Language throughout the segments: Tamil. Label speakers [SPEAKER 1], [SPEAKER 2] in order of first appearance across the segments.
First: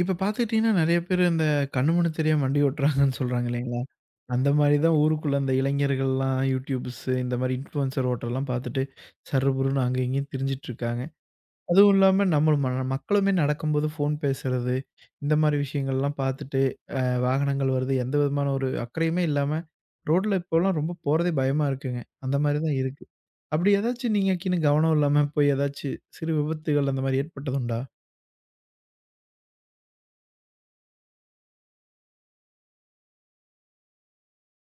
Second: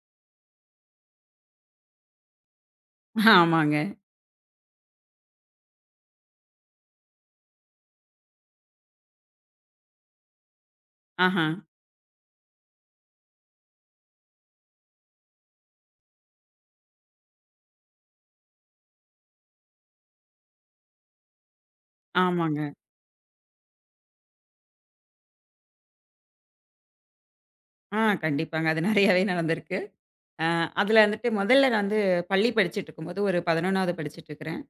[SPEAKER 1] இப்ப பார்த்துக்கிட்டீங்கன்னா, நெறைய பேர் இந்த கண்ணு மூடின தெரியாம வண்டி ஓட்டுறாங்கன்னு சொல்றாங்க
[SPEAKER 2] ஆமாங்க.
[SPEAKER 1] இல்லைங்களா? அந்த மாரி தான் ஊருக்குள்ள இந்த இளைஞர்கள்லாம் யூடியூப்ஸ் இந்த மாரி இன்ஃப்ளூயன்சர் ஓட்டுறதெல்லாம் பார்த்துட்டு சர்ருபுருன்னு அங்க இங்கேயும் திரிஞ்சுட்டு இருக்காங்க.
[SPEAKER 2] ஆஹா.
[SPEAKER 1] அதுவும் இல்லாம நம்ம மக்களுமே நடக்கும்போது ஃபோன் பேசுறது, இந்த மாரி விஷயங்கள்லாம் பார்த்துட்டு அ வாகனங்கள் வருது. எந்த விதமான ஒரு அக்கறையுமே இல்லாம ரோட்ல இப்போலாம் ரொம்ப போறதே பயமா இருக்குங்க. அந்த மாரி
[SPEAKER 2] ஆமாங்க.
[SPEAKER 1] தான் இருக்கு. அப்படி ஏதாச்சும் நீங்கக்கின்னு கவனம் இல்லாம போய் ஏதாச்சு சிறு விபத்துகள் அந்த மாரி ஏற்பட்டதுண்டா?
[SPEAKER 2] ஆ கண்டிப்பாங்க. அது நெறையாவே நடந்திருக்கு. அ அதுல வந்துட்டு முதல்ல நான் வந்து பள்ளி படிச்சுட்டுருக்கும்போது, ஒரு 11வது படிச்சுட்டுருக்கிறேன்.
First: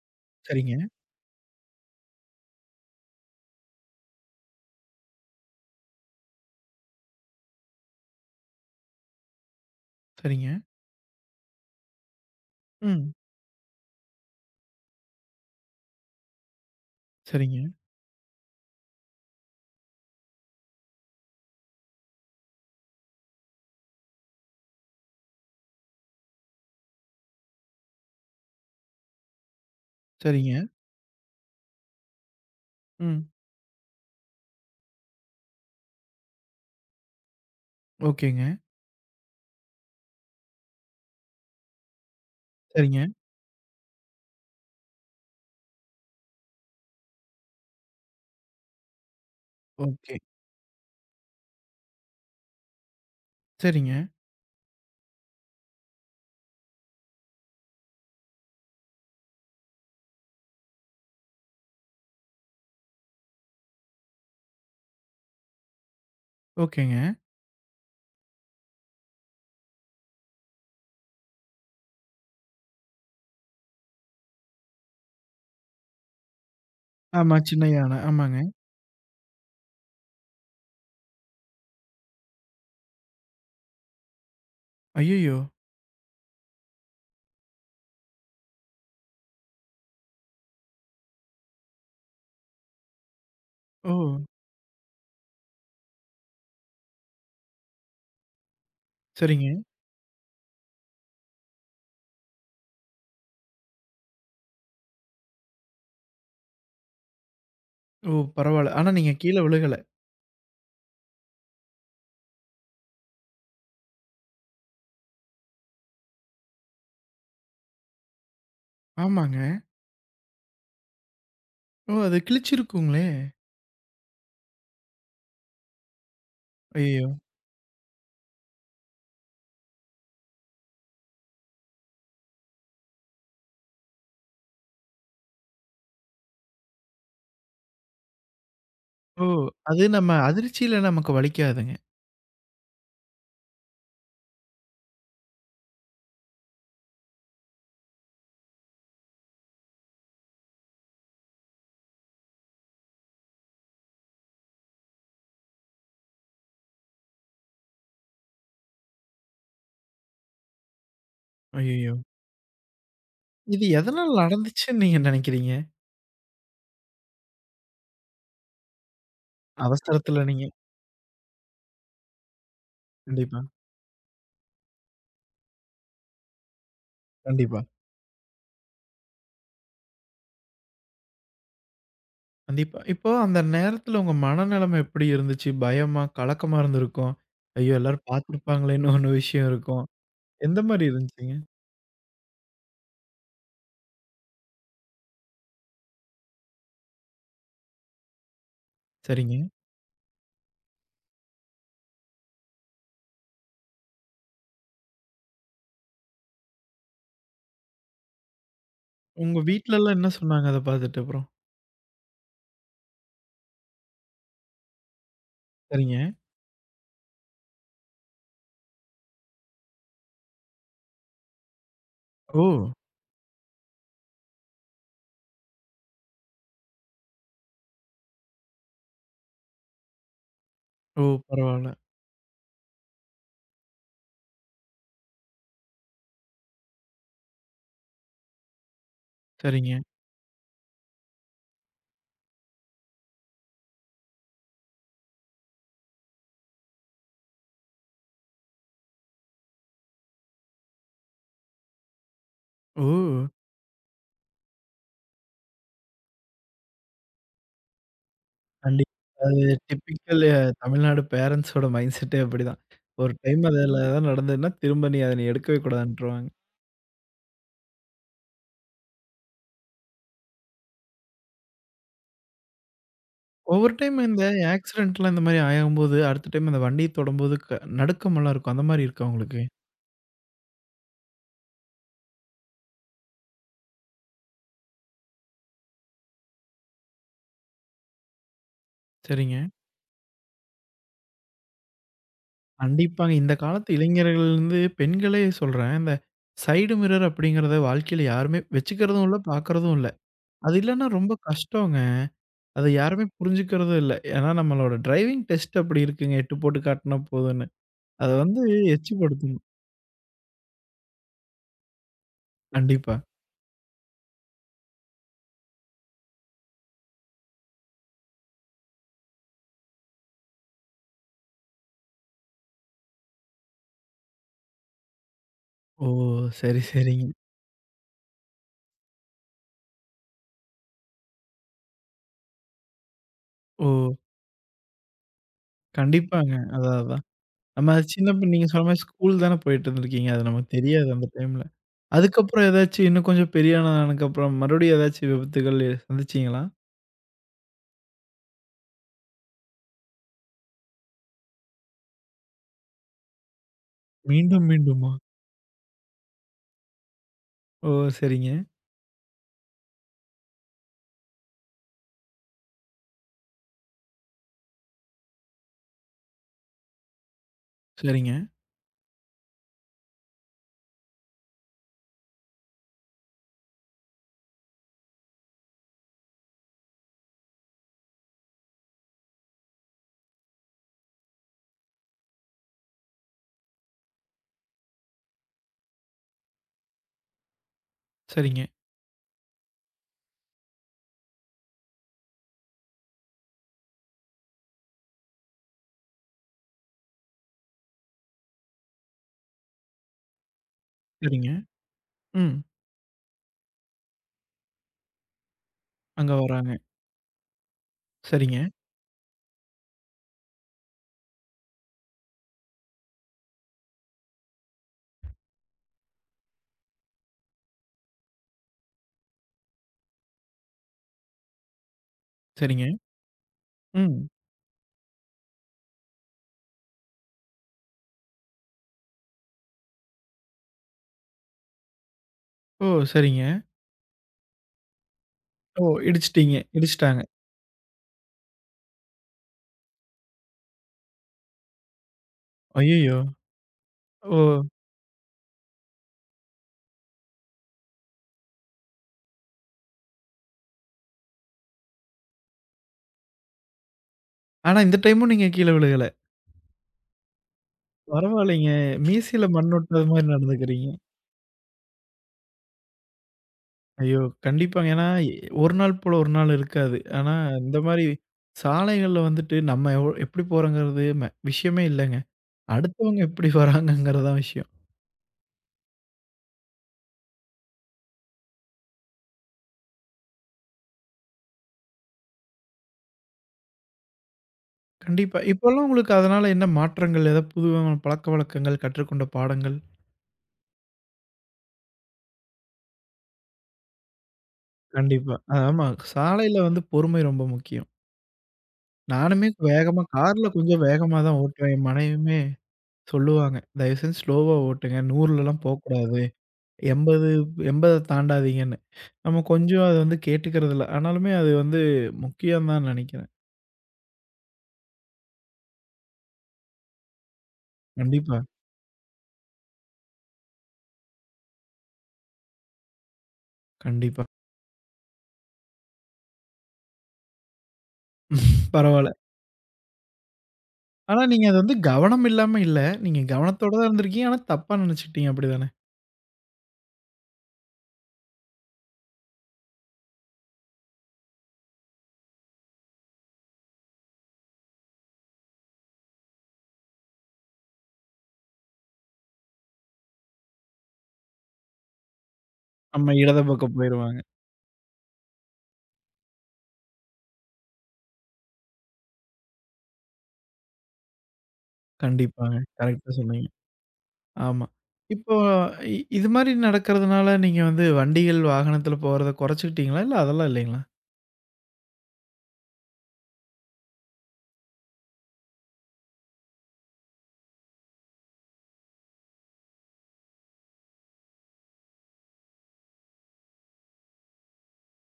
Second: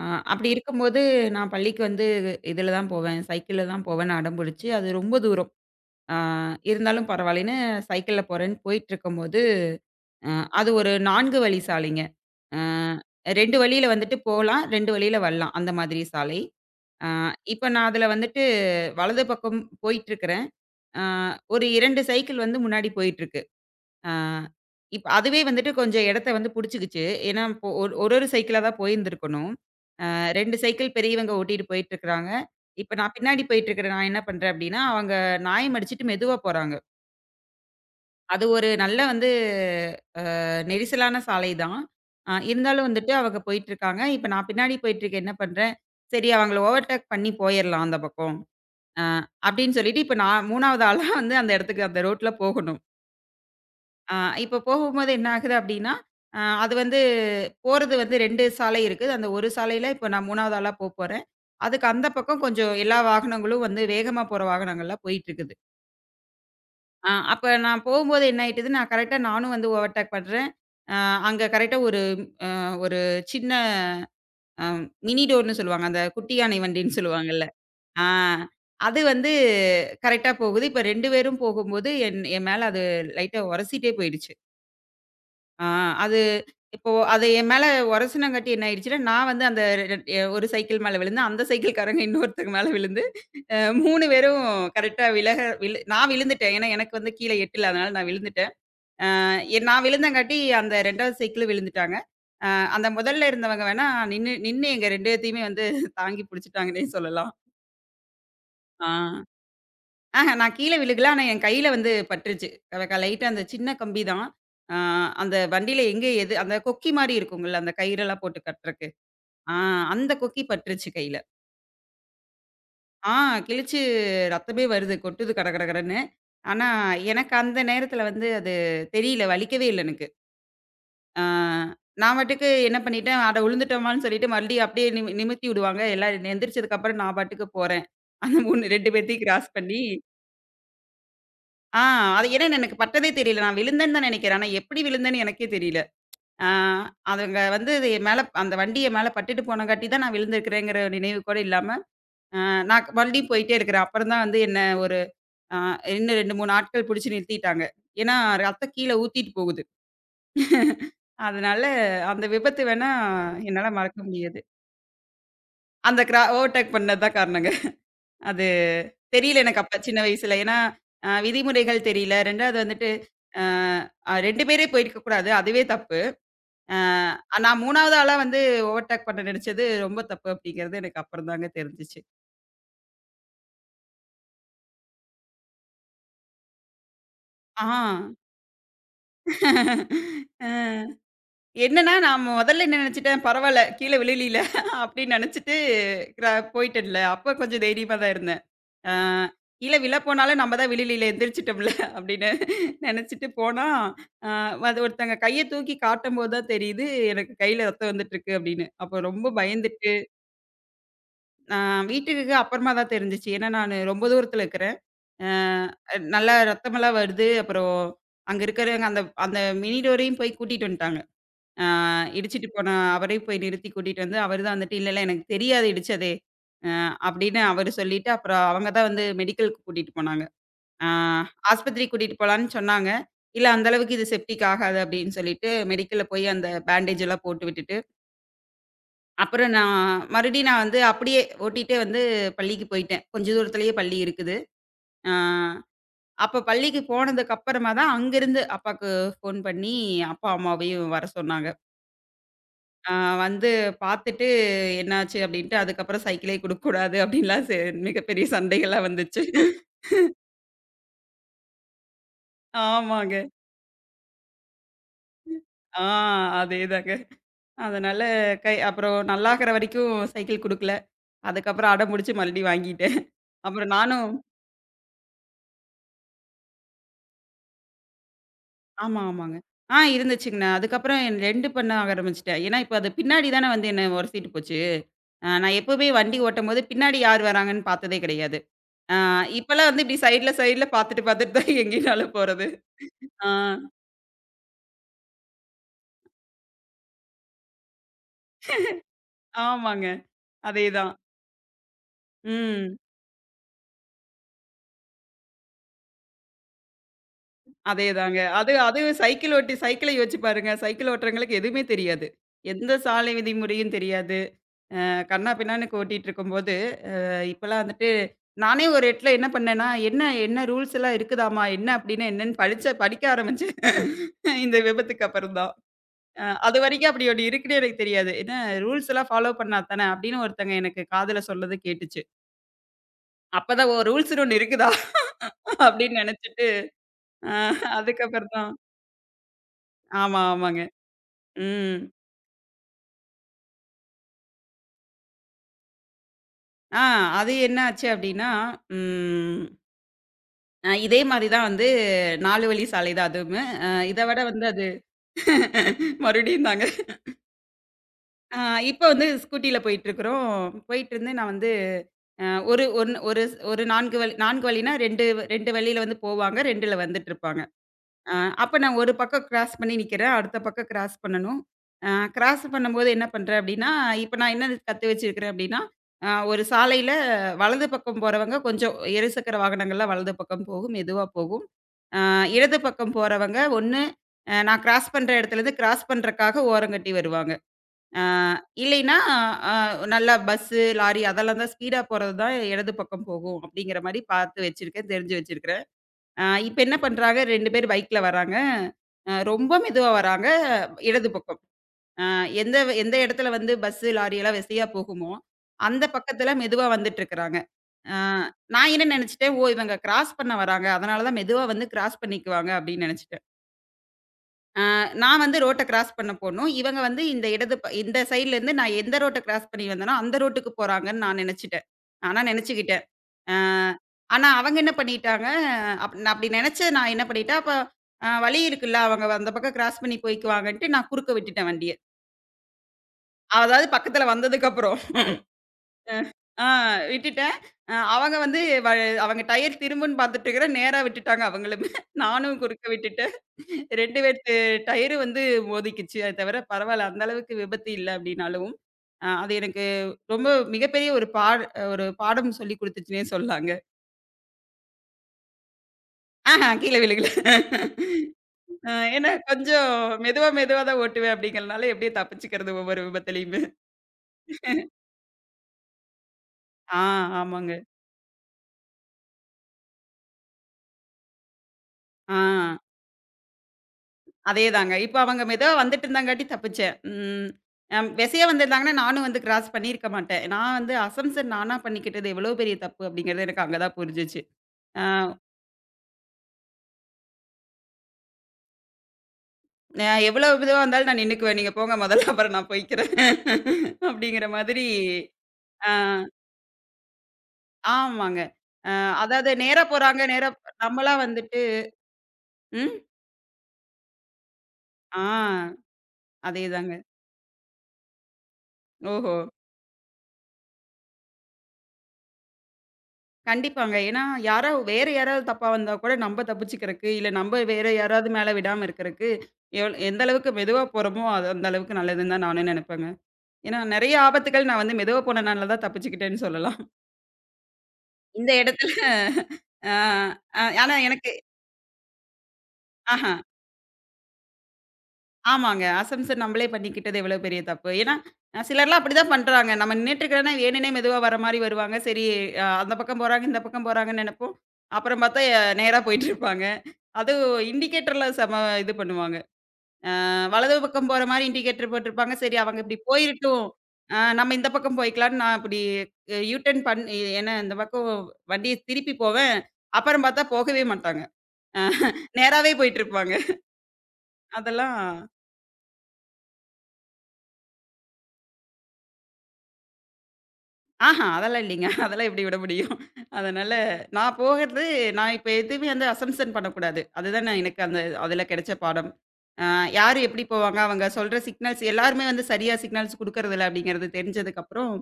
[SPEAKER 2] அ அப்படி
[SPEAKER 1] சரிங்க,
[SPEAKER 2] இருக்கும்போது நான் பள்ளிக்கு வந்து இதுல தான் போவேன். சைக்கிள்ல தான் போவேன்னு அடம்புடிச்சு, அது ரொம்ப தூரம். அ இருந்தாலும் பரவாயில்லன்னு சைக்கிள்ல போறேன்னு போயிட்டுருக்கும்போது, அ
[SPEAKER 1] சரிங்க.
[SPEAKER 2] அது ஒரு 4 வழி சாலைங்க. அ
[SPEAKER 1] ம்.
[SPEAKER 2] 2 வழியில வந்துட்டு போலாம், 2 வழியில வரலாம். அந்த மாதிரி சாலை. அ
[SPEAKER 1] சரிங்க.
[SPEAKER 2] இப்ப நான் அதுல வந்துட்டு வலது பக்கம் போயிட்டு இருக்கிறேன். அ ஒரு 2 சைக்கிள் வந்து முன்னாடி போயிட்டுருக்கு. அ இப்ப அதுவே வந்துட்டு கொஞ்சம் இடத்த வந்து புடிச்சுக்குச்சு. ஏன்னா, இப்போ ஒரு ஒரு ஒரு சைக்கிளா தான் போயிருந்திருக்கணும்.
[SPEAKER 1] சரிங்க.
[SPEAKER 2] 2 சைக்கிள் பெரியவங்க ஓட்டிட்டு போயிட்டுருக்காங்க. இப்ப நான்
[SPEAKER 1] ம்.
[SPEAKER 2] பின்னாடி போயிட்டுருக்கிறேன். நான் என்ன பண்றேன் அப்டின்னா, அவங்க நாயம் அடிச்சுட்டு மெதுவா போறாங்க.
[SPEAKER 1] ஓகேங்க.
[SPEAKER 2] அது ஒரு நல்ல வந்து அ நெரிசலான சாலை தான். இருந்தாலும்
[SPEAKER 1] சரிங்க.
[SPEAKER 2] வந்துட்டு அவங்க போயிட்டுருக்காங்க. இப்ப நான் பின்னாடி போயிட்டுருக்கேன் என்ன பண்றேன், சரி அவங்கள ஓவர்டேக் பண்ணி போயிரலாம் அந்த பக்கம். ஆ அப்படின்னு சொல்லிட்டு இப்ப
[SPEAKER 1] ஓகே.
[SPEAKER 2] நான் 3வது ஆளா வந்து அந்த இடத்துக்கு அந்த ரோட்ல போகணும்.
[SPEAKER 1] சரிங்க.
[SPEAKER 2] ஆ இப்ப போகும்போது என்ன ஆகுது அப்படின்னா, அது வந்து போறது வந்து 2 சாலை இருக்குது. அந்த ஒரு சாலையில இப்ப நான் 3வது ஆளா போப்போறேன். அதுக்கு அந்த பக்கம் கொஞ்சம் எல்லா வாகனங்களும் வந்து வேகமா போற வாகனங்கள்லாம் போயிட்டுருக்குது.
[SPEAKER 1] ஓகேங்க.
[SPEAKER 2] அப்ப நான் போகும்போது என்ன ஆயிட்டுது, நான் கரெக்ட்டா நானும் வந்து ஓவர்டேக் பண்றேன். அ அங்க கரெக்ட்டா அ ஒரு சின்ன அ மினி டோர்ன்னு சொல்லுவாங்க. அந்த குட்டி யானை வண்டின்னு
[SPEAKER 1] ஆமா.
[SPEAKER 2] சொல்லுவாங்கல்ல.
[SPEAKER 1] சின்ன யானை.
[SPEAKER 2] ஆ.
[SPEAKER 1] ஆமாங்க.
[SPEAKER 2] அது வந்து கரெக்ட்டா போகுது. இப்ப 2 பேரும் போகும்போது, என் என் மேல அது லைட்டா உரசிட்டே போயிடுச்சு.
[SPEAKER 1] ஐயய்யோ!
[SPEAKER 2] ஆ அது இப்போ அது என் மேல உரசுனங்காட்டி என்ன ஆயிடுச்சுன்னா, நான் வந்து அந்த ரெ ரெ- எ ஒரு சைக்கிள் மேல விழுந்து, அந்த சைக்கிள்காரங்க இன்னொருத்தங்க மேல விழுந்து, அ
[SPEAKER 1] ஓ!
[SPEAKER 2] 3 பேரும் கரெக்ட்டா விலக விழு நான் விழுந்துட்டேன். ஏன்னா, எனக்கு வந்து கீழ எட்டல. அதனால நான் விழுந்துட்டேன். அ
[SPEAKER 1] சரிங்க.
[SPEAKER 2] என் நான் விழுந்தங்காட்டி அந்த 2வது சைக்கிளும் விழுந்துட்டாங்க. அ அந்த முதல்ல இருந்தவங்க வேணா நின்னு நின்னு எங்க 2 பேத்தையுமே வந்து தாங்கி புடிச்சுட்டாங்கன்னே சொல்லலாம்.
[SPEAKER 1] ஓ! பரவால்ல. ஆனா
[SPEAKER 2] ஆ.
[SPEAKER 1] நீங்க கீழ விழுகல.
[SPEAKER 2] நான் கீழ விழுகல. ஆனா என் கையில வந்து பட்டுருச்சு. லைட்டா அந்த சின்ன கம்பி தான். ஆ அந்த வண்டியில எங்க எது அந்த கொக்கி மாரி இருக்குங்கல்ல, அந்த கயிறெல்லாம் போட்டு கட்டுறக்கு.
[SPEAKER 1] ஆமாங்க.
[SPEAKER 2] ஆ அந்த கொக்கி பட்டுருச்சு கையில.
[SPEAKER 1] ஓ! அது கிழிச்சிருக்குங்களே!
[SPEAKER 2] ஆ கிழிச்சு ரத்தமே வருது, கொட்டுது கட கட கடன்னு. ஆனா
[SPEAKER 1] ஐயய்யோ!
[SPEAKER 2] எனக்கு அந்த நேரத்துல வந்து அது தெரியல, வலிக்கவே இல்ல எனக்கு. ஆ நான் பாட்டுக்கு என்ன பண்ணிட்டேன், அட விழுந்துட்டோமான்னு சொல்லிட்டு மறுபடியும் அப்படியே நிமித்தி விடுவாங்க. எல்லாரும் எந்திரிச்சதுக்கப்புறம் நான் பாட்டுக்கு போறேன். அந்த 3 2 பேத்தையும்
[SPEAKER 1] ஓ!
[SPEAKER 2] கிராஸ் பண்ணி.
[SPEAKER 1] அது நம்ம அதிர்ச்சியில நமக்கு வலிக்காதுங்க.
[SPEAKER 2] ஆ. அது என்னன்னு எனக்கு பட்டதே தெரியல. நான் விழுந்தேன்னு தான் நெனைக்கிறேன். ஆனா எப்படி விழுந்தேன்னு எனக்கே தெரியல. ஆ அதுங்க வந்து இது என் மேல அந்த வண்டிய மேல பட்டுட்டு போனங்காட்டி தான் நான் விழுந்திருக்கிறேங்கிற நினைவு கூட இல்லாம, ஆ நான் மறுபடியும் போயிட்டே இருக்கிறேன். அப்புறம் தான் வந்து என்ன ஒரு ஆ இன்னும் 2, 3 ஆட்கள் புடிச்சு நிறுத்திட்டாங்க. ஏன்னா ரத்தம் கீழ ஊத்திட்டு போகுது. அதனால
[SPEAKER 1] ஐயய்யோ!
[SPEAKER 2] அந்த விபத்து வேணா
[SPEAKER 1] இது
[SPEAKER 2] என்னால மறக்க
[SPEAKER 1] எதனால
[SPEAKER 2] முடியாது.
[SPEAKER 1] நடந்துச்சுன்னு நீங்க நெனைக்கிறீங்க?
[SPEAKER 2] அந்த கிரா ஓவர்டேக் பண்ணது தான் காரணங்க. அது தெரியல எனக்கு அப்ப சின்ன
[SPEAKER 1] அவசரத்துல
[SPEAKER 2] வயசுல.
[SPEAKER 1] நீங்க
[SPEAKER 2] ஏன்னா, விதிமுறைகள் தெரியல. 2வது வந்துட்டு,
[SPEAKER 1] கண்டிப்பா,
[SPEAKER 2] அ அ 2 பேரே போயிருக்க கூடாது. அதுவே தப்பு. அ
[SPEAKER 1] கண்டிப்பா,
[SPEAKER 2] நான் 3வது ஆளா வந்து ஓவர்டேக் பண்ண நினைச்சது ரொம்ப தப்பு அப்படிங்கிறது எனக்கு அப்புறம் தாங்க தெரிஞ்சுச்சு.
[SPEAKER 1] கண்டிப்பா. இப்போ அந்த நேரத்துல உங்க மனநிலைமை எப்படி இருந்துச்சு? பயமா, கலக்கமா இருந்திருக்கும்.
[SPEAKER 2] ஆ.
[SPEAKER 1] ஐயோ! எல்லாரும் பார்த்துருப்பாங்களேன்னு 1 விஷயம் இருக்கும். எந்த மாரி
[SPEAKER 2] அ
[SPEAKER 1] இருந்துச்சுங்க?
[SPEAKER 2] என்னன்னா, நான் முதல்ல என்ன நினைச்சுட்டேன், பரவால்ல கீழ விழலில அப்படின்னு நினைச்சுட்டு, போயிட்டேன்ல. அப்ப கொஞ்சம் தைரியமா தான் இருந்தேன். ஆ,
[SPEAKER 1] சரிங்க.
[SPEAKER 2] இல்ல விழ போனாலும் நம்ம தான் விழுலில எந்திரிச்சிட்டோம்ல அப்படின்னு நினைச்சிட்டு போனா, ஆ அது ஒருத்தங்க கைய தூக்கி காட்டும்போது தான் தெரியுது, எனக்கு கையில ரத்தம் வந்துட்டுருக்கு அப்படின்னு. அப்போ ரொம்ப
[SPEAKER 1] உங்க
[SPEAKER 2] பயந்துட்டு,
[SPEAKER 1] வீட்லலாம் என்ன சொன்னாங்க அத பார்த்துட்டு அப்புறம்?
[SPEAKER 2] நான் வீட்டுக்கு அப்புறமா தான் தெரிஞ்சுச்சு. ஏன்னா நானு ரொம்ப தூரத்துல இருக்கிறேன். ஆ
[SPEAKER 1] சரிங்க.
[SPEAKER 2] நல்லா ரத்தமெல்லாம் வருது. அப்புறம் அங்க இருக்கிறவங்க அந்த அந்த மினிடோரையும் போய் கூட்டிட்டு வந்துட்டாங்க. ஆ
[SPEAKER 1] ஓ!
[SPEAKER 2] இடிச்சிட்டு போன அவரையும் போய் நிறுத்தி கூட்டிட்டு வந்து, அவரு தான் வந்துட்டு, "இல்ல, இல்ல எனக்கு தெரியாது இடிச்சதே" ஆ அப்படின்னு அவரு சொல்லிட்டு, அப்புறம் அவங்க தான் வந்து மெடிக்கலுக்கு கூட்டிட்டு போனாங்க. ஆ
[SPEAKER 1] ஓ! பரவால்ல.
[SPEAKER 2] ஆஸ்பத்திரிக்கு கூட்டிட்டு போலான்னு சொன்னாங்க. இல்ல அந்த அளவுக்கு இது செப்டிக் ஆகாது அப்டின்னு சொல்லிட்டு, மெடிக்கல்ல போய் அந்த பேண்டேஜ் எல்லாம் போட்டு விட்டுட்டு, அப்புறம்
[SPEAKER 1] சரிங்க.
[SPEAKER 2] நான் மறுபடியும் நான் வந்து அப்படியே ஓட்டிட்டே வந்து பள்ளிக்கு போயிட்டேன். கொஞ்சம் தூரத்திலேயே பள்ளி இருக்குது. ஆ அப்ப பள்ளிக்கு போனதுக்கு அப்புறமா தான் அங்கருந்து அப்பாக்கு ஃபோன் பண்ணி, அப்பா, அம்மாவையும் வர சொன்னாங்க.
[SPEAKER 1] ஓ!
[SPEAKER 2] ஆ வந்து பாத்துட்டு என்னாச்சு அப்டின்ட்டு, அதுக்கப்புறம் சைக்கிளே குடுக்கக்கூடாது அப்டின்லாம் மிகப்பெரிய சண்டைகள்லாம்
[SPEAKER 1] கண்டிப்பா.
[SPEAKER 2] வந்துச்சு.
[SPEAKER 1] அது டிப்பிக்கல் தமிழ்நாடு பேரண்ட்ஸோட மைண்ட் செட்டே அப்படிதான். ஒரு
[SPEAKER 2] ஆமாங்க.
[SPEAKER 1] டைம் அதுல ஏதாவது நடந்ததுன்னா, திரும்ப நீ அத நீ எடுக்கவே
[SPEAKER 2] ஆ
[SPEAKER 1] கூடாதுன்ருவாங்க.
[SPEAKER 2] அதேதாங்க. அதனால கை அப்புறம் நல்லாகுற வரைக்கும் சைக்கிள் குடுக்கல. அதுக்கப்புறம் அடம் புடிச்சு மறுபடியும் வாங்கிட்டேன். அப்புறம்
[SPEAKER 1] ஒவ்வொரு டைம்
[SPEAKER 2] நானும்
[SPEAKER 1] இந்த ஆக்சிடென்ட்லாம் இந்த மாரி ஆகும்போது, அடுத்த டைம் அந்த வண்டிய தொடம்போது நடுக்கமெல்லாம் இருக்கும். அந்த மாரி
[SPEAKER 2] ஆமா,
[SPEAKER 1] இருக்கா
[SPEAKER 2] ஆமாங்க.
[SPEAKER 1] உங்களுக்கு?
[SPEAKER 2] இருந்துச்சுங்கண்ணா. அதுக்கப்புறம் என் 2 பண்ண ஆரம்பிச்சுட்டேன். ஏன்னா, இப்ப அது பின்னாடி தானே வந்து என்ன உரசிட்டு போச்சு. நான் எப்பவுமே வண்டி ஓட்டும்போது பின்னாடி யார் வராங்கன்னு பார்த்ததே கிடையாது. ஆ
[SPEAKER 1] சரிங்க.
[SPEAKER 2] இப்பலாம் வந்து இப்படி சைடுல, சைடுல பார்த்துட்டு, பார்த்துட்டு தான் எங்கேனாலும் போறது.
[SPEAKER 1] கண்டிப்பாங்க.
[SPEAKER 2] ஆ
[SPEAKER 1] இந்த காலத்து இளைஞர்கள்லருந்து பெண்களே சொல்றேன். இந்த சைடு மிரர் அப்படிங்கிறத வாழ்க்கையில யாருமே வச்சுக்கிறதும் இல்ல, பார்க்கறதும்
[SPEAKER 2] ஆமாங்க.
[SPEAKER 1] இல்ல. அது இல்லன்னா
[SPEAKER 2] அதேதான்.
[SPEAKER 1] ரொம்ப கஷ்டங்க. அத
[SPEAKER 2] ம்.
[SPEAKER 1] யாருமே புரிஞ்சுக்கிறதும் இல்ல. ஏன்னா நம்மளோட டிரைவிங் டெஸ்ட் அப்படி இருக்குங்க. 8 போட்டு காட்டுனா போதும்ன்னு. அத
[SPEAKER 2] அதேதாங்க.
[SPEAKER 1] வந்து
[SPEAKER 2] அது அதுவும் சைக்கிள்
[SPEAKER 1] எச்சுப்படுத்தணும்.
[SPEAKER 2] ஓட்டி சைக்கிள யோசிச்சு பாருங்க. சைக்கிள் ஓட்டுறவங்களுக்கு எதுவுமே தெரியாது. எந்த
[SPEAKER 1] கண்டிப்பா.
[SPEAKER 2] சாலை விதிமுறையும் தெரியாது. கன்னா பின்னான்னு ஓட்டிட்டு இருக்கும்போது, இப்பலாம் வந்துட்டு நானே ஒரு இடத்துல என்ன பண்ணேன்னா, என்ன என்ன ரூல்ஸ் எல்லாம் இருக்குதாம்மா? என்ன அப்டின்னா என்னன்னு படிக்க ஆரம்பிச்சேன். இந்த விபத்துக்கு அப்புறம் தான்.
[SPEAKER 1] ஓ! சரி,
[SPEAKER 2] அதுவரைக்கும்
[SPEAKER 1] சரிங்க.
[SPEAKER 2] அப்டி ஒண்ணு இருக்குன்னே எனக்கு தெரியாது. என்ன ரூல்ஸ் எல்லாம் ஃபாலோ பண்ணா தானே அப்டின்னு ஒருத்தங்க எனக்கு காதுல சொன்னது கேட்டுச்சு.
[SPEAKER 1] ஓ!
[SPEAKER 2] அப்பதான் ஓ! ரூல்ஸ்ன்னு ஒண்ணு இருக்குதா? அப்டின்னு
[SPEAKER 1] கண்டிப்பாங்க.
[SPEAKER 2] நெனச்சுட்டு
[SPEAKER 1] அதான், அதான்.
[SPEAKER 2] அ
[SPEAKER 1] நம்ம அது சின்ன
[SPEAKER 2] அதுக்கப்புறம்
[SPEAKER 1] நீங்க
[SPEAKER 2] தான்
[SPEAKER 1] சொன்ன மாரி ஸ்கூல் தானே போயிட்டு இருந்திருக்கீங்க.
[SPEAKER 2] ஆமா,
[SPEAKER 1] அது நமக்கு
[SPEAKER 2] ஆமாங்க.
[SPEAKER 1] தெரியாது அந்த டைம்ல.
[SPEAKER 2] ம்.
[SPEAKER 1] அதுக்கப்புறம் ஏதாச்சும் இன்னும் கொஞ்சம் பெரியாள் ஆனதுக்கப்புறம் மறுபடியும் ஏதாச்சும் விபத்துகள் சந்திச்சீங்களா?
[SPEAKER 2] ஆ அது என்ன ஆச்சு அப்டின்னா, ம். இதே மாரி தான் வந்து 4 வழி சாலை தான் அதுவுமே. அ இத விட வந்து
[SPEAKER 1] மீண்டும்,
[SPEAKER 2] அது
[SPEAKER 1] மீண்டுமா?
[SPEAKER 2] மறுபடியும் தாங்க.
[SPEAKER 1] ஓ! சரிங்க,
[SPEAKER 2] அ இப்ப வந்து ஸ்கூட்டில போயிட்டுருக்குறோம். போயிட்டுருந்து நான் வந்து அ ஒரு ஒண்ணு ஒரு ஒரு 4 வழி 4 வழினா 2 வழியில வந்து போவாங்க. 2ல வந்துட்டுருப்பாங்க.
[SPEAKER 1] சரிங்க,
[SPEAKER 2] ஆ அப்ப நான் ஒரு பக்கம் கிராஸ் பண்ணி நிக்கிறேன். அடுத்த பக்கம் கிராஸ் பண்ணணும். அ கிராஸ் பண்ணும்போது என்ன பண்றேன் அப்டின்னா, இப்ப நான் என்ன கத்து வச்சிருக்கிறேன் அப்டின்னா, ஒரு சாலையில வலது பக்கம் போறவங்க கொஞ்சம் இருசக்கர வாகனங்கள்லாம் வலது பக்கம் போகும். மெதுவா போகும். அ இடது பக்கம் போறவங்க ஒண்ணு நான் கிராஸ் பண்ற இடத்துலேருந்து கிராஸ் பண்றக்காக ஓரங்கட்டி வருவாங்க. அ
[SPEAKER 1] சரிங்க,
[SPEAKER 2] இல்லைன்னா, அ நல்லா பஸ்ஸு, லாரி அதெல்லாம் தான் ஸ்பீடா போறது தான் இடது பக்கம் போகும். அப்டிங்கிற மாரி பார்த்து வச்சிருக்கேன். தெரிஞ்சு வச்சிருக்கிறேன். இப்ப என்ன பண்றாங்க 2 பேர் பைக்ல வராங்க. ரொம்ப மெதுவா வராங்க. இடது
[SPEAKER 1] சரிங்க.
[SPEAKER 2] பக்கம். அ
[SPEAKER 1] ம்.
[SPEAKER 2] எந்த எந்த இடத்துல வந்து பஸ்ஸு, லாரி எல்லாம் வசதியா போகுமோ, அந்த
[SPEAKER 1] அங்க
[SPEAKER 2] பக்கத்துல
[SPEAKER 1] வராங்க.
[SPEAKER 2] மெதுவா வந்துட்டுருக்குறாங்க. அ
[SPEAKER 1] சரிங்க,
[SPEAKER 2] நான் என்ன நெனச்சுட்டேன், ஓ! இவங்க கிராஸ் பண்ண வராங்க. அதனால தான் மெதுவா வந்து கிராஸ் பண்ணிக்குவாங்க அப்படின்னு நெனச்சுட்டேன். நான் வந்து ரோட்ட கிராஸ் பண்ண போணும். இவங்க வந்து இந்த இடது ப இந்த சைட்லருந்து நான் எந்த ரோட்ட கிராஸ் பண்ணி வந்தேனோ, அந்த ரோட்டுக்கு போறாங்கன்னு நான் நெனச்சுட்டேன். ஆனா
[SPEAKER 1] சரிங்க.
[SPEAKER 2] நெனச்சுக்கிட்டேன். ஆ.
[SPEAKER 1] ம்.
[SPEAKER 2] ஆனா அவங்க என்ன பண்ணிட்டாங்க, நான் அப்படி நெனச்சு நான் என்ன பண்ணிட்டேன், அப்ப வழி இருக்குல்ல, அவங்க அந்த பக்கம் கிராஸ் பண்ணி போய்க்குவாங்கன்ட்டு நான் குறுக்க விட்டுட்டேன் வண்டிய.
[SPEAKER 1] ஓ! சரிங்க.
[SPEAKER 2] அதாவது பக்கத்துல வந்ததுக்கப்புறம்.
[SPEAKER 1] ஓ!
[SPEAKER 2] அ,
[SPEAKER 1] இடிச்சுட்டீங்க.
[SPEAKER 2] ஆ
[SPEAKER 1] இடிச்சுட்டாங்க.
[SPEAKER 2] விட்டுட்டேன். அவங்க வந்து வ அவங்க டயர் திரும்புன்னு பாத்துட்டு இருக்கிறேன், நேரா விட்டுட்டாங்க அவங்களுமே. நானும் குறுக்க
[SPEAKER 1] அய்யய்யோ!
[SPEAKER 2] விட்டுட்டேன். 2
[SPEAKER 1] ஓ!
[SPEAKER 2] பேத்து டயரும் வந்து மோதிக்கிச்சு. அது தவிர பரவால்ல, அந்த அளவுக்கு விபத்து இல்ல அப்படின்னாலும். அது எனக்கு ரொம்ப மிகப்பெரிய ஒரு பாடம் சொல்லிக் குடுத்துச்சுன்னே சொல்லாங்க.
[SPEAKER 1] ஆனா இந்த டைமும் நீங்க கீழ விழுகல.
[SPEAKER 2] கீழ விழுகல.
[SPEAKER 1] பரவாயில்லைங்க.
[SPEAKER 2] ஏன்னா
[SPEAKER 1] மீசையில மண்
[SPEAKER 2] கொஞ்சம்
[SPEAKER 1] ஒட்டாத மாரி
[SPEAKER 2] மெதுவா, மெதுவா
[SPEAKER 1] நடந்துக்கிறீங்க.
[SPEAKER 2] தான் ஓட்டுவேன் அப்படிங்கிறனால எப்படியும் தப்பிச்சுக்கிறது ஒவ்வொரு விபத்துலயுமே.
[SPEAKER 1] ஐயோ! கண்டிப்பாங்க. ஏன்னா, ஒரு நாள் போல ஒரு நாள் இருக்காது.
[SPEAKER 2] ஆ
[SPEAKER 1] ஆனா,
[SPEAKER 2] ஆமாங்க.
[SPEAKER 1] இந்த மாரி சாலைகள்ல வந்துட்டு நம்ம எப்படி போறோங்கிறது விஷயமே இல்லங்க.
[SPEAKER 2] ஆ
[SPEAKER 1] அடுத்தவங்க எப்படி வராங்கங்கிறது தான் விஷயம்.
[SPEAKER 2] அதேதாங்க. இப்ப அவங்க மெதுவா வந்துட்டு இருந்தாங்காட்டி தப்பிச்சேன். ம். வெசையா வந்திருந்தாங்கன்னா, நானும் வந்து கிராஸ் பண்ணியிருக்க மாட்டேன். நான் வந்து அசம்ப்ஷன் நானா பண்ணிக்கிட்டது எவ்வளோ பெரிய தப்பு அப்படிங்கிறது எனக்கு அங்க தான் புரிஞ்சுச்சு. ஆ
[SPEAKER 1] கண்டிப்பா. இப்போலாம் உங்களுக்கு அதனால என்ன மாற்றங்கள், ஏதாவது புதுவிதமான பழக்கவழக்கங்கள், கற்றுக்கொண்ட பாடங்கள்?
[SPEAKER 2] நான் எவ்வளோ மெதுவா வந்தாலும் நான் நின்னுக்குவேன். நீங்க போங்க மொதல்ல, அப்புறம் நான் போய்க்கிறேன். அப்படிங்கிற மாதிரி.
[SPEAKER 1] கண்டிப்பா. ஆமா.
[SPEAKER 2] ஆ
[SPEAKER 1] சாலையில வந்து பொறுமை ரொம்ப முக்கியம்.
[SPEAKER 2] ஆமாங்க. அ
[SPEAKER 1] நானுமே
[SPEAKER 2] அதாவது நேரா
[SPEAKER 1] வேகமா
[SPEAKER 2] போறாங்க,
[SPEAKER 1] கார்ல
[SPEAKER 2] நேரா
[SPEAKER 1] கொஞ்சம்
[SPEAKER 2] நம்மளா
[SPEAKER 1] வேகமா தான்
[SPEAKER 2] வந்துட்டு
[SPEAKER 1] ஓட்டுவேன். என் மனைவியுமே
[SPEAKER 2] ம்.
[SPEAKER 1] சொல்லுவாங்க. "தயவு செஞ்சு ஸ்லோவா ஓட்டுங்க.
[SPEAKER 2] ஆ
[SPEAKER 1] 100லலாம் போக்கூடாது.
[SPEAKER 2] அதேதாங்க.
[SPEAKER 1] 80 80 தாண்டாதீங்கன்னு."
[SPEAKER 2] ஓஹோ!
[SPEAKER 1] நம்ம கொஞ்சம் அத வந்து கேட்டுக்கிறதில்ல. ஆனாலுமே அது வந்து முக்கியம் தான் நெனைக்கிறேன்.
[SPEAKER 2] கண்டிப்பாங்க. ஏன்னா, யாரா வேற யாராவது தப்பா வந்தா கூட நம்ப தப்பிச்சுக்கிறக்கு, இல்ல நம்ப வேற யாராவது
[SPEAKER 1] கண்டிப்பா,
[SPEAKER 2] மேல விடாம இருக்கறக்கு, எந்த அளவுக்கு மெதுவா போறோமோ, அது அந்த அளவுக்கு நல்லதுன்னு தான் நானும் நெனைப்பேங்க. ஏன்னா, நெறைய
[SPEAKER 1] கண்டிப்பா.
[SPEAKER 2] ஆபத்துக்கள் நான் வந்து மெதுவா போனனால தான் தப்பிச்சுக்கிட்டேன்னு சொல்லலாம். இந்த இடத்துல
[SPEAKER 1] பரவால்ல.
[SPEAKER 2] அ, அ ஆனா
[SPEAKER 1] ஆனா
[SPEAKER 2] எனக்கு
[SPEAKER 1] நீங்க அது வந்து கவனம் இல்லாம இல்ல. நீங்க
[SPEAKER 2] ஆஹ.
[SPEAKER 1] கவனத்தோட தான் இருந்திருக்கீங்க. ஆனா தப்பா நெனச்சுக்கிட்டீங்க. அப்படிதானே?
[SPEAKER 2] ஆமாங்க. அசம்ப்ஷன் நம்மளே பண்ணிக்கிட்டது எவ்வளோ பெரிய தப்பு. ஏன்னா, சிலர்லாம் அப்படிதான் பண்றாங்க. நம்ம நின்னுட்டுருக்கிறோன்னா, வேணுன்னே மெதுவா வர மாரி வருவாங்க. சரி அந்த பக்கம் போறாங்க, இந்த பக்கம் போறாங்கன்னு நெனப்போம். அப்புறம் பாத்தா நேரா போயிட்டுருப்பாங்க. அதுவும் இண்டிகேட்டர்லாம் செம இது பண்ணுவாங்க. வலது பக்கம் போற மாரி இண்டிகேட்டர் போட்டிருப்பாங்க. சரி அவங்க இப்படி
[SPEAKER 1] நம்ம இடது
[SPEAKER 2] போயிரட்டும்.
[SPEAKER 1] பக்கம் போயிருவாங்க.
[SPEAKER 2] நம்ம இந்த பக்கம் போய்க்கலான்னு நான் இப்படி யூ டர்ன் பண்ணி ஏன்னா இந்த பக்கம் வண்டிய திருப்பி போவேன். அப்புறம் பாத்தா போகவே மாட்டாங்க. அ
[SPEAKER 1] கண்டிப்பாங்க.
[SPEAKER 2] நேராவே
[SPEAKER 1] கரெக்ட்டா
[SPEAKER 2] போயிட்டுருப்பாங்க.
[SPEAKER 1] சொன்னீங்க. ஆமா.
[SPEAKER 2] அதெல்லாம்
[SPEAKER 1] இப்போ இது மாரி நடக்கிறதுனால நீங்க வந்து வண்டிகள், வாகனத்தில போறத குறைச்சுக்கிட்டீங்களா? இல்ல அதெல்லாம் இல்லைங்களா?
[SPEAKER 2] ஆஹா! அதெல்லாம் இல்லைங்க. அதெல்லாம் எப்படி விட முடியும்? அதனால நான் போகறது நான் இப்ப எதுவுமே வந்து அசம்ப்ஷன் பண்ணக்கூடாது. அதுதானே எனக்கு அந்த அதுல கிடைச்ச பாடம். அ யாரு எப்படி போவாங்க? அவங்க சொல்ற சிக்னல்ஸ் எல்லாருமே வந்து சரியா சிக்னல்ஸ் குடுக்கறதில்ல அப்படிங்கிறது தெரிஞ்சதுக்கப்புறம்,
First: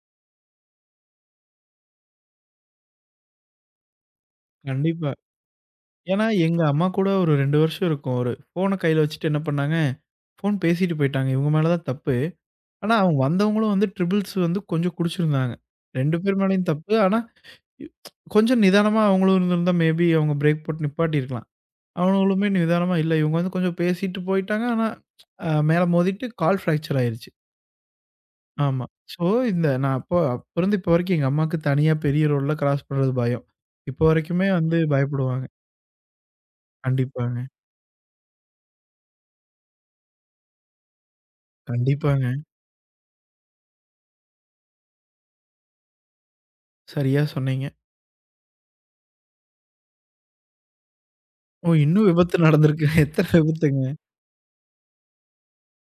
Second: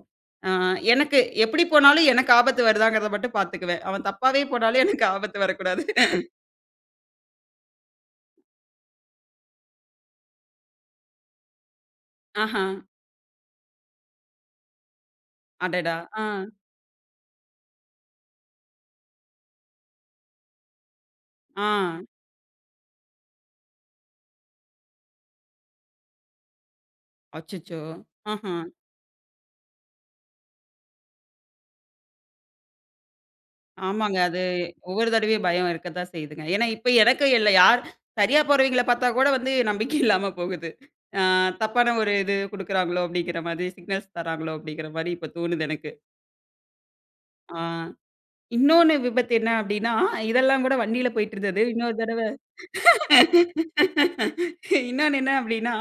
[SPEAKER 2] அ எனக்கு எப்படி போனாலும் எனக்கு ஆபத்து வருதாங்கிறத மட்டும் பார்த்துக்குவேன். அவன் தப்பாவே போனாலும் எனக்கு
[SPEAKER 1] கண்டிப்பா.
[SPEAKER 2] ஆபத்து வரக்கூடாது.
[SPEAKER 1] ஏன்னா எங்க அம்மா கூட ஒரு 2 வருஷம் இருக்கும். ஒரு ஃபோன கையில வச்சுட்டு என்ன பண்ணாங்க, ஃபோன் பேசிட்டு போயிட்டாங்க. இவங்க மேல தான் தப்பு.
[SPEAKER 2] ஆஹா!
[SPEAKER 1] ஆனா அவங்க வந்தவங்களும் வந்து ட்ரிபிள்ஸ் வந்து கொஞ்சம் குடிச்சிருந்தாங்க.
[SPEAKER 2] அடடா!
[SPEAKER 1] 2
[SPEAKER 2] ஆ,
[SPEAKER 1] பேர் மேலயும் தப்பு. ஆனா இ- கொஞ்சம் நிதானமா அவங்களும் இருந்திருந்தா மேபி அவங்க பிரேக் போட்டு நிப்பாட்டியிருக்கலாம்.
[SPEAKER 2] ஆ.
[SPEAKER 1] அவனுங்களுமே நிதானமா இல்ல. இவங்க வந்து கொஞ்சம் பேசிட்டு போயிட்டாங்க. ஆனா மேல மோதிட்டு கால் ஃப்ராக்சர் ஆயிருச்சு.
[SPEAKER 2] அச்சச்சோ! ஆஹா!
[SPEAKER 1] ஆமா. ஸோ, இந்த நான் அப்ப இருந்து இப்ப வரைக்கும் எங்க அம்மாக்கு தனியா பெரிய ரோடுல கிராஸ் பண்றது பயம். இப்போ
[SPEAKER 2] ஆமாங்க. அது
[SPEAKER 1] வரைக்குமே வந்து
[SPEAKER 2] ஒவ்வொரு
[SPEAKER 1] பயப்படுவாங்க.
[SPEAKER 2] தடவையும் பயம் இருக்கத்தான் செய்யுதுங்க. ஏன்னா, இப்ப எனக்கு
[SPEAKER 1] கண்டிப்பாங்க,
[SPEAKER 2] இல்ல. யார் சரியா போறவங்கள பார்த்தா கூட வந்து நம்பிக்கை இல்லாம போகுது. ஆ தப்பான ஒரு
[SPEAKER 1] கண்டிப்பாங்க.
[SPEAKER 2] இது குடுக்குறாங்களோ அப்படிங்கிற மாதிரி, சிக்னல்ஸ் தராங்களோ அப்படிங்கிற மாரி இப்ப தோணுது எனக்கு.
[SPEAKER 1] சரியா
[SPEAKER 2] ஆ
[SPEAKER 1] சொன்னீங்க.
[SPEAKER 2] இன்னொன்னு விபத்து என்ன அப்படின்னா, இதெல்லாம் கூட வண்டியில போயிட்டு இருந்தது.
[SPEAKER 1] ஓ!
[SPEAKER 2] இன்னொரு
[SPEAKER 1] இன்னும்
[SPEAKER 2] தடவ
[SPEAKER 1] விபத்து நடந்திருக்கு. எத்தன விபத்துங்க?
[SPEAKER 2] இன்னொன்னு என்ன அப்படின்னா,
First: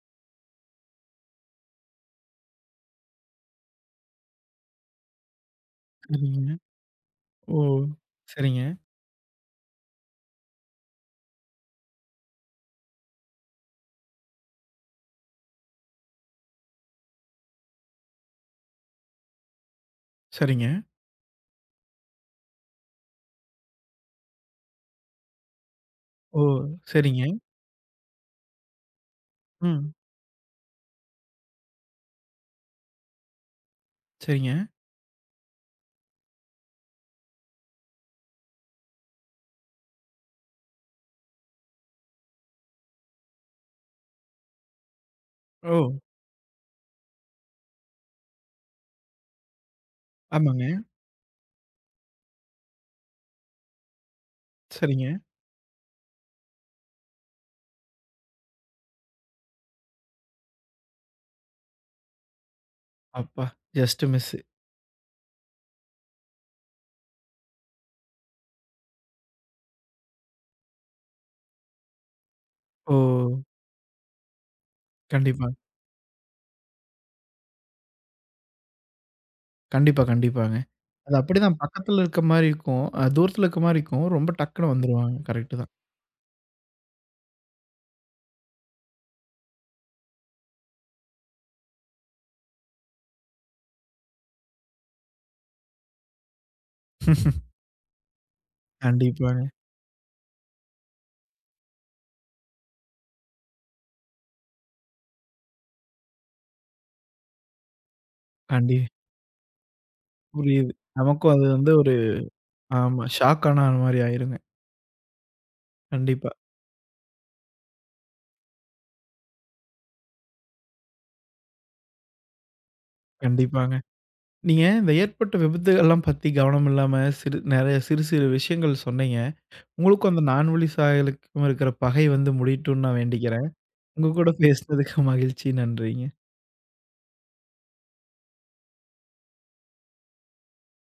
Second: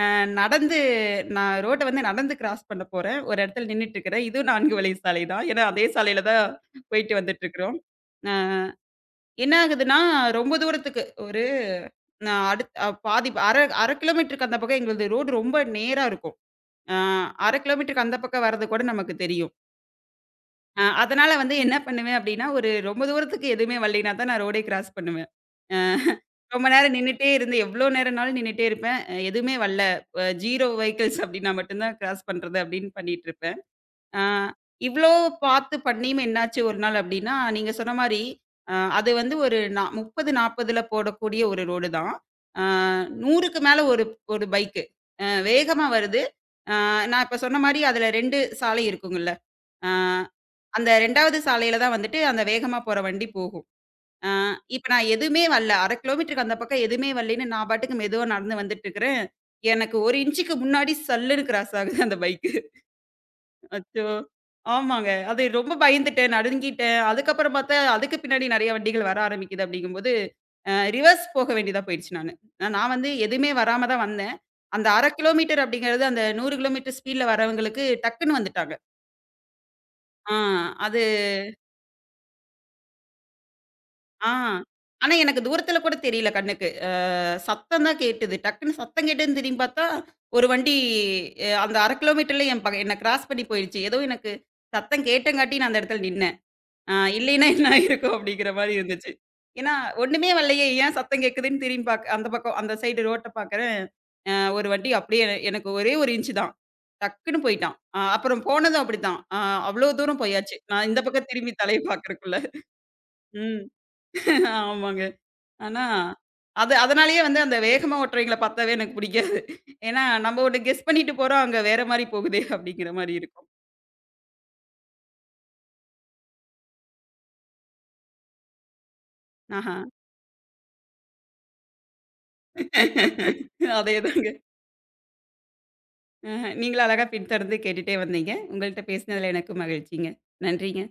[SPEAKER 2] நடந்து நான் ரோட்ட வந்து நடந்து கிராஸ் பண்ண போறேன். ஒரு இடத்துல நின்னுட்டு இருக்கிறேன். இதுவும் 4 வழி சாலை தான். ஏன்னா, அதே சாலையில தான்
[SPEAKER 1] சரிங்க.
[SPEAKER 2] போயிட்டு வந்துட்டு
[SPEAKER 1] ஓ!
[SPEAKER 2] இருக்கிறோம்.
[SPEAKER 1] சரிங்க,
[SPEAKER 2] என்ன ஆகுதுன்னா, ரொம்ப தூரத்துக்கு ஒரு நான் அடுத் அ பாதி அரை 1/2 கிலோமீட்டருக்கு அந்த பக்கம் எங்களுது ரோடு ரொம்ப நேரா இருக்கும். அ அரை கிலோமீட்டருக்கு அந்த பக்கம் வர்றது கூட நமக்கு தெரியும்.
[SPEAKER 1] சரிங்க.
[SPEAKER 2] அதனால வந்து என்ன பண்ணுவேன் அப்டின்னா, ரொம்ப தூரத்துக்கு எதுவுமே வரலைனா தான் நான் ரோடே கிராஸ் பண்ணுவேன். அ
[SPEAKER 1] ஓ!
[SPEAKER 2] ரொம்ப நேரம்
[SPEAKER 1] சரிங்க.
[SPEAKER 2] நின்னுட்டே இருந்து எவ்ளோ நேரம்னாலும் நின்னுட்டே இருப்பேன். எதுவுமே வரல.
[SPEAKER 1] ம்.
[SPEAKER 2] 0 வெஹிக்கிள்ஸ் அப்டின்னா மட்டும் தான் கிராஸ் பண்றது அப்டின்னு பண்ணிட்டுருப்பேன். ஆ,
[SPEAKER 1] சரிங்க.
[SPEAKER 2] இவ்ளோ பார்த்து பண்ணியும் என்னாச்சு ஒரு நாள் அப்டின்னா, நீங்க சொன்ன மாரி, அ அது வந்து ஒரு நா 30, 40ல போடக்கூடிய ஒரு ரோடு தான். ஆ 100க்கு மேல ஒரு ஒரு பைக்கு.
[SPEAKER 1] ஓ!
[SPEAKER 2] வேகமா வருது. ஆ நான் இப்ப சொன்ன மாரி அதுல 2 சாலை இருக்குங்கல்ல. ஆ
[SPEAKER 1] ஆமாங்க.
[SPEAKER 2] அந்த 2வது சாலையில தான் வந்துட்டு அந்த வேகமா போற வண்டி போகும். ஆ இப்ப
[SPEAKER 1] சரிங்க.
[SPEAKER 2] நான் எதுவுமே வரல. அரை கிலோமீட்டருக்கு அந்த பக்கம் எதுவுமே வரலேன்னு நான் பாட்டுக்கு மெதுவா நடந்து வந்துட்டுருக்கிறேன். எனக்கு 1 இன்ச்சுக்கு முன்னாடி சல்லுன்னு கிராஸ் ஆகுது அந்த பைக்கு.
[SPEAKER 1] அப்பா! ஜஸ்ட்
[SPEAKER 2] அச்சோ!
[SPEAKER 1] மிஸ்.
[SPEAKER 2] ஆமாங்க. அது ரொம்ப பயந்துட்டேன், நடுங்கிட்டேன். அதுக்கப்புறம் பார்த்தா, அதுக்கு பின்னாடி நெறைய வண்டிகள் வர ஆரம்பிக்குது அப்படிங்கும்போது, ரிவர்ஸ் போக வேண்டியதா போயிடுச்சு நானு.
[SPEAKER 1] ஓ!
[SPEAKER 2] நான் வந்து எதுவுமே வராம தான் வந்தேன். அந்த அரை
[SPEAKER 1] கண்டிப்பா.
[SPEAKER 2] கிலோமீட்டர் அப்படிங்கிறது அந்த 100 கிலோமீட்டர் ஸ்பீட்ல வரவங்களுக்கு டக்குன்னு வந்துட்டாங்க.
[SPEAKER 1] கண்டிப்பா,
[SPEAKER 2] ஆ
[SPEAKER 1] கண்டிப்பாங்க.
[SPEAKER 2] அது
[SPEAKER 1] அது அப்படிதான் பக்கத்துல இருக்க மாரி இருக்கும். தூரத்துல இருக்க மாரி இருக்கும்.
[SPEAKER 2] ஆ.
[SPEAKER 1] ரொம்ப டக்குனு வந்துருவாங்க.
[SPEAKER 2] ஆனா எனக்கு
[SPEAKER 1] கரெக்ட்டு தான்.
[SPEAKER 2] தூரத்தில கூட தெரியல கண்ணுக்கு. சத்தம் தான் கேட்டுது. டக்குன்னு சத்தம் கேட்டுதுன்னு திரும்பி பார்த்தா, ஒரு வண்டி அந்த அரை கிலோமீட்டர்ல என்ன கிராஸ் பண்ணி போயிடுச்சு. ஏதோ எனக்கு சத்தம் கேட்டங்காட்டி நான் அந்த இடத்துல நின்னேன். இல்லைன்னா என்ன ஆயிருக்கும் அப்படிங்கிற மாரி இருந்துச்சு.
[SPEAKER 1] கண்டிப்பாங்க.
[SPEAKER 2] ஏன்னா, ஒண்ணுமே வரலையே ஏன் சத்தம் கேட்குதுன்னு திரும்பி அந்த பக்கம் அந்த சைடு ரோட்ட பார்க்குறேன். ஒரு வண்டி அப்படியே எனக்கு ஒரே 1 இன்ச் தான். டக்குன்னு போயிட்டான். அப்புறம்
[SPEAKER 1] கண்டி
[SPEAKER 2] போனதும் அப்படித்தான். அவ்வளோ தூரம் போயாச்சு.
[SPEAKER 1] புரியுது.
[SPEAKER 2] நான் இந்த பக்கம்
[SPEAKER 1] நமக்கும் அது
[SPEAKER 2] திரும்பி
[SPEAKER 1] வந்து
[SPEAKER 2] தலைய
[SPEAKER 1] ஒரு
[SPEAKER 2] பார்க்கறக்குள்ள.
[SPEAKER 1] ஆமா. ஷாக் ஆன
[SPEAKER 2] ம்.
[SPEAKER 1] மாரி ஆயிருங்க.
[SPEAKER 2] ஆமாங்க. ஆனா,
[SPEAKER 1] கண்டிப்பா,
[SPEAKER 2] அது அதனாலேயே வந்து அந்த வேகமா ஓட்டுறவைங்கள பார்த்தாவே எனக்கு பிடிக்காது. ஏன்னா, நம்ம ஒண்ணு கெஸ் பண்ணிட்டு போறோம். அங்க வேற மாரி போகுதே அப்படிங்கிற மாரி இருக்கும்.
[SPEAKER 1] கண்டிப்பாங்க. நீங்க இந்த ஏற்பட்ட விபத்துகள்லாம் பத்தி கவனம் இல்லாம, சிறு நெறைய சிறு சிறு விஷயங்கள் சொன்னீங்க.
[SPEAKER 2] ஆஹா.
[SPEAKER 1] உங்களுக்கும் அந்த நான்வழி சாயலுக்கும் இருக்கிற பகை வந்து முடியட்டும்னு நான் வேண்டிக்கிறேன். உங்க
[SPEAKER 2] அதேதாங்க.
[SPEAKER 1] கூட பேசினதுக்கு மகிழ்ச்சி. நன்றிங்க.
[SPEAKER 2] ஆஹ. நீங்களும் அழகா பின்தொடர்ந்து கேட்டுட்டே வந்தீங்க. உங்கள்ட்ட பேசினதுல எனக்கும் மகிழ்ச்சிங்க. நன்றிங்க.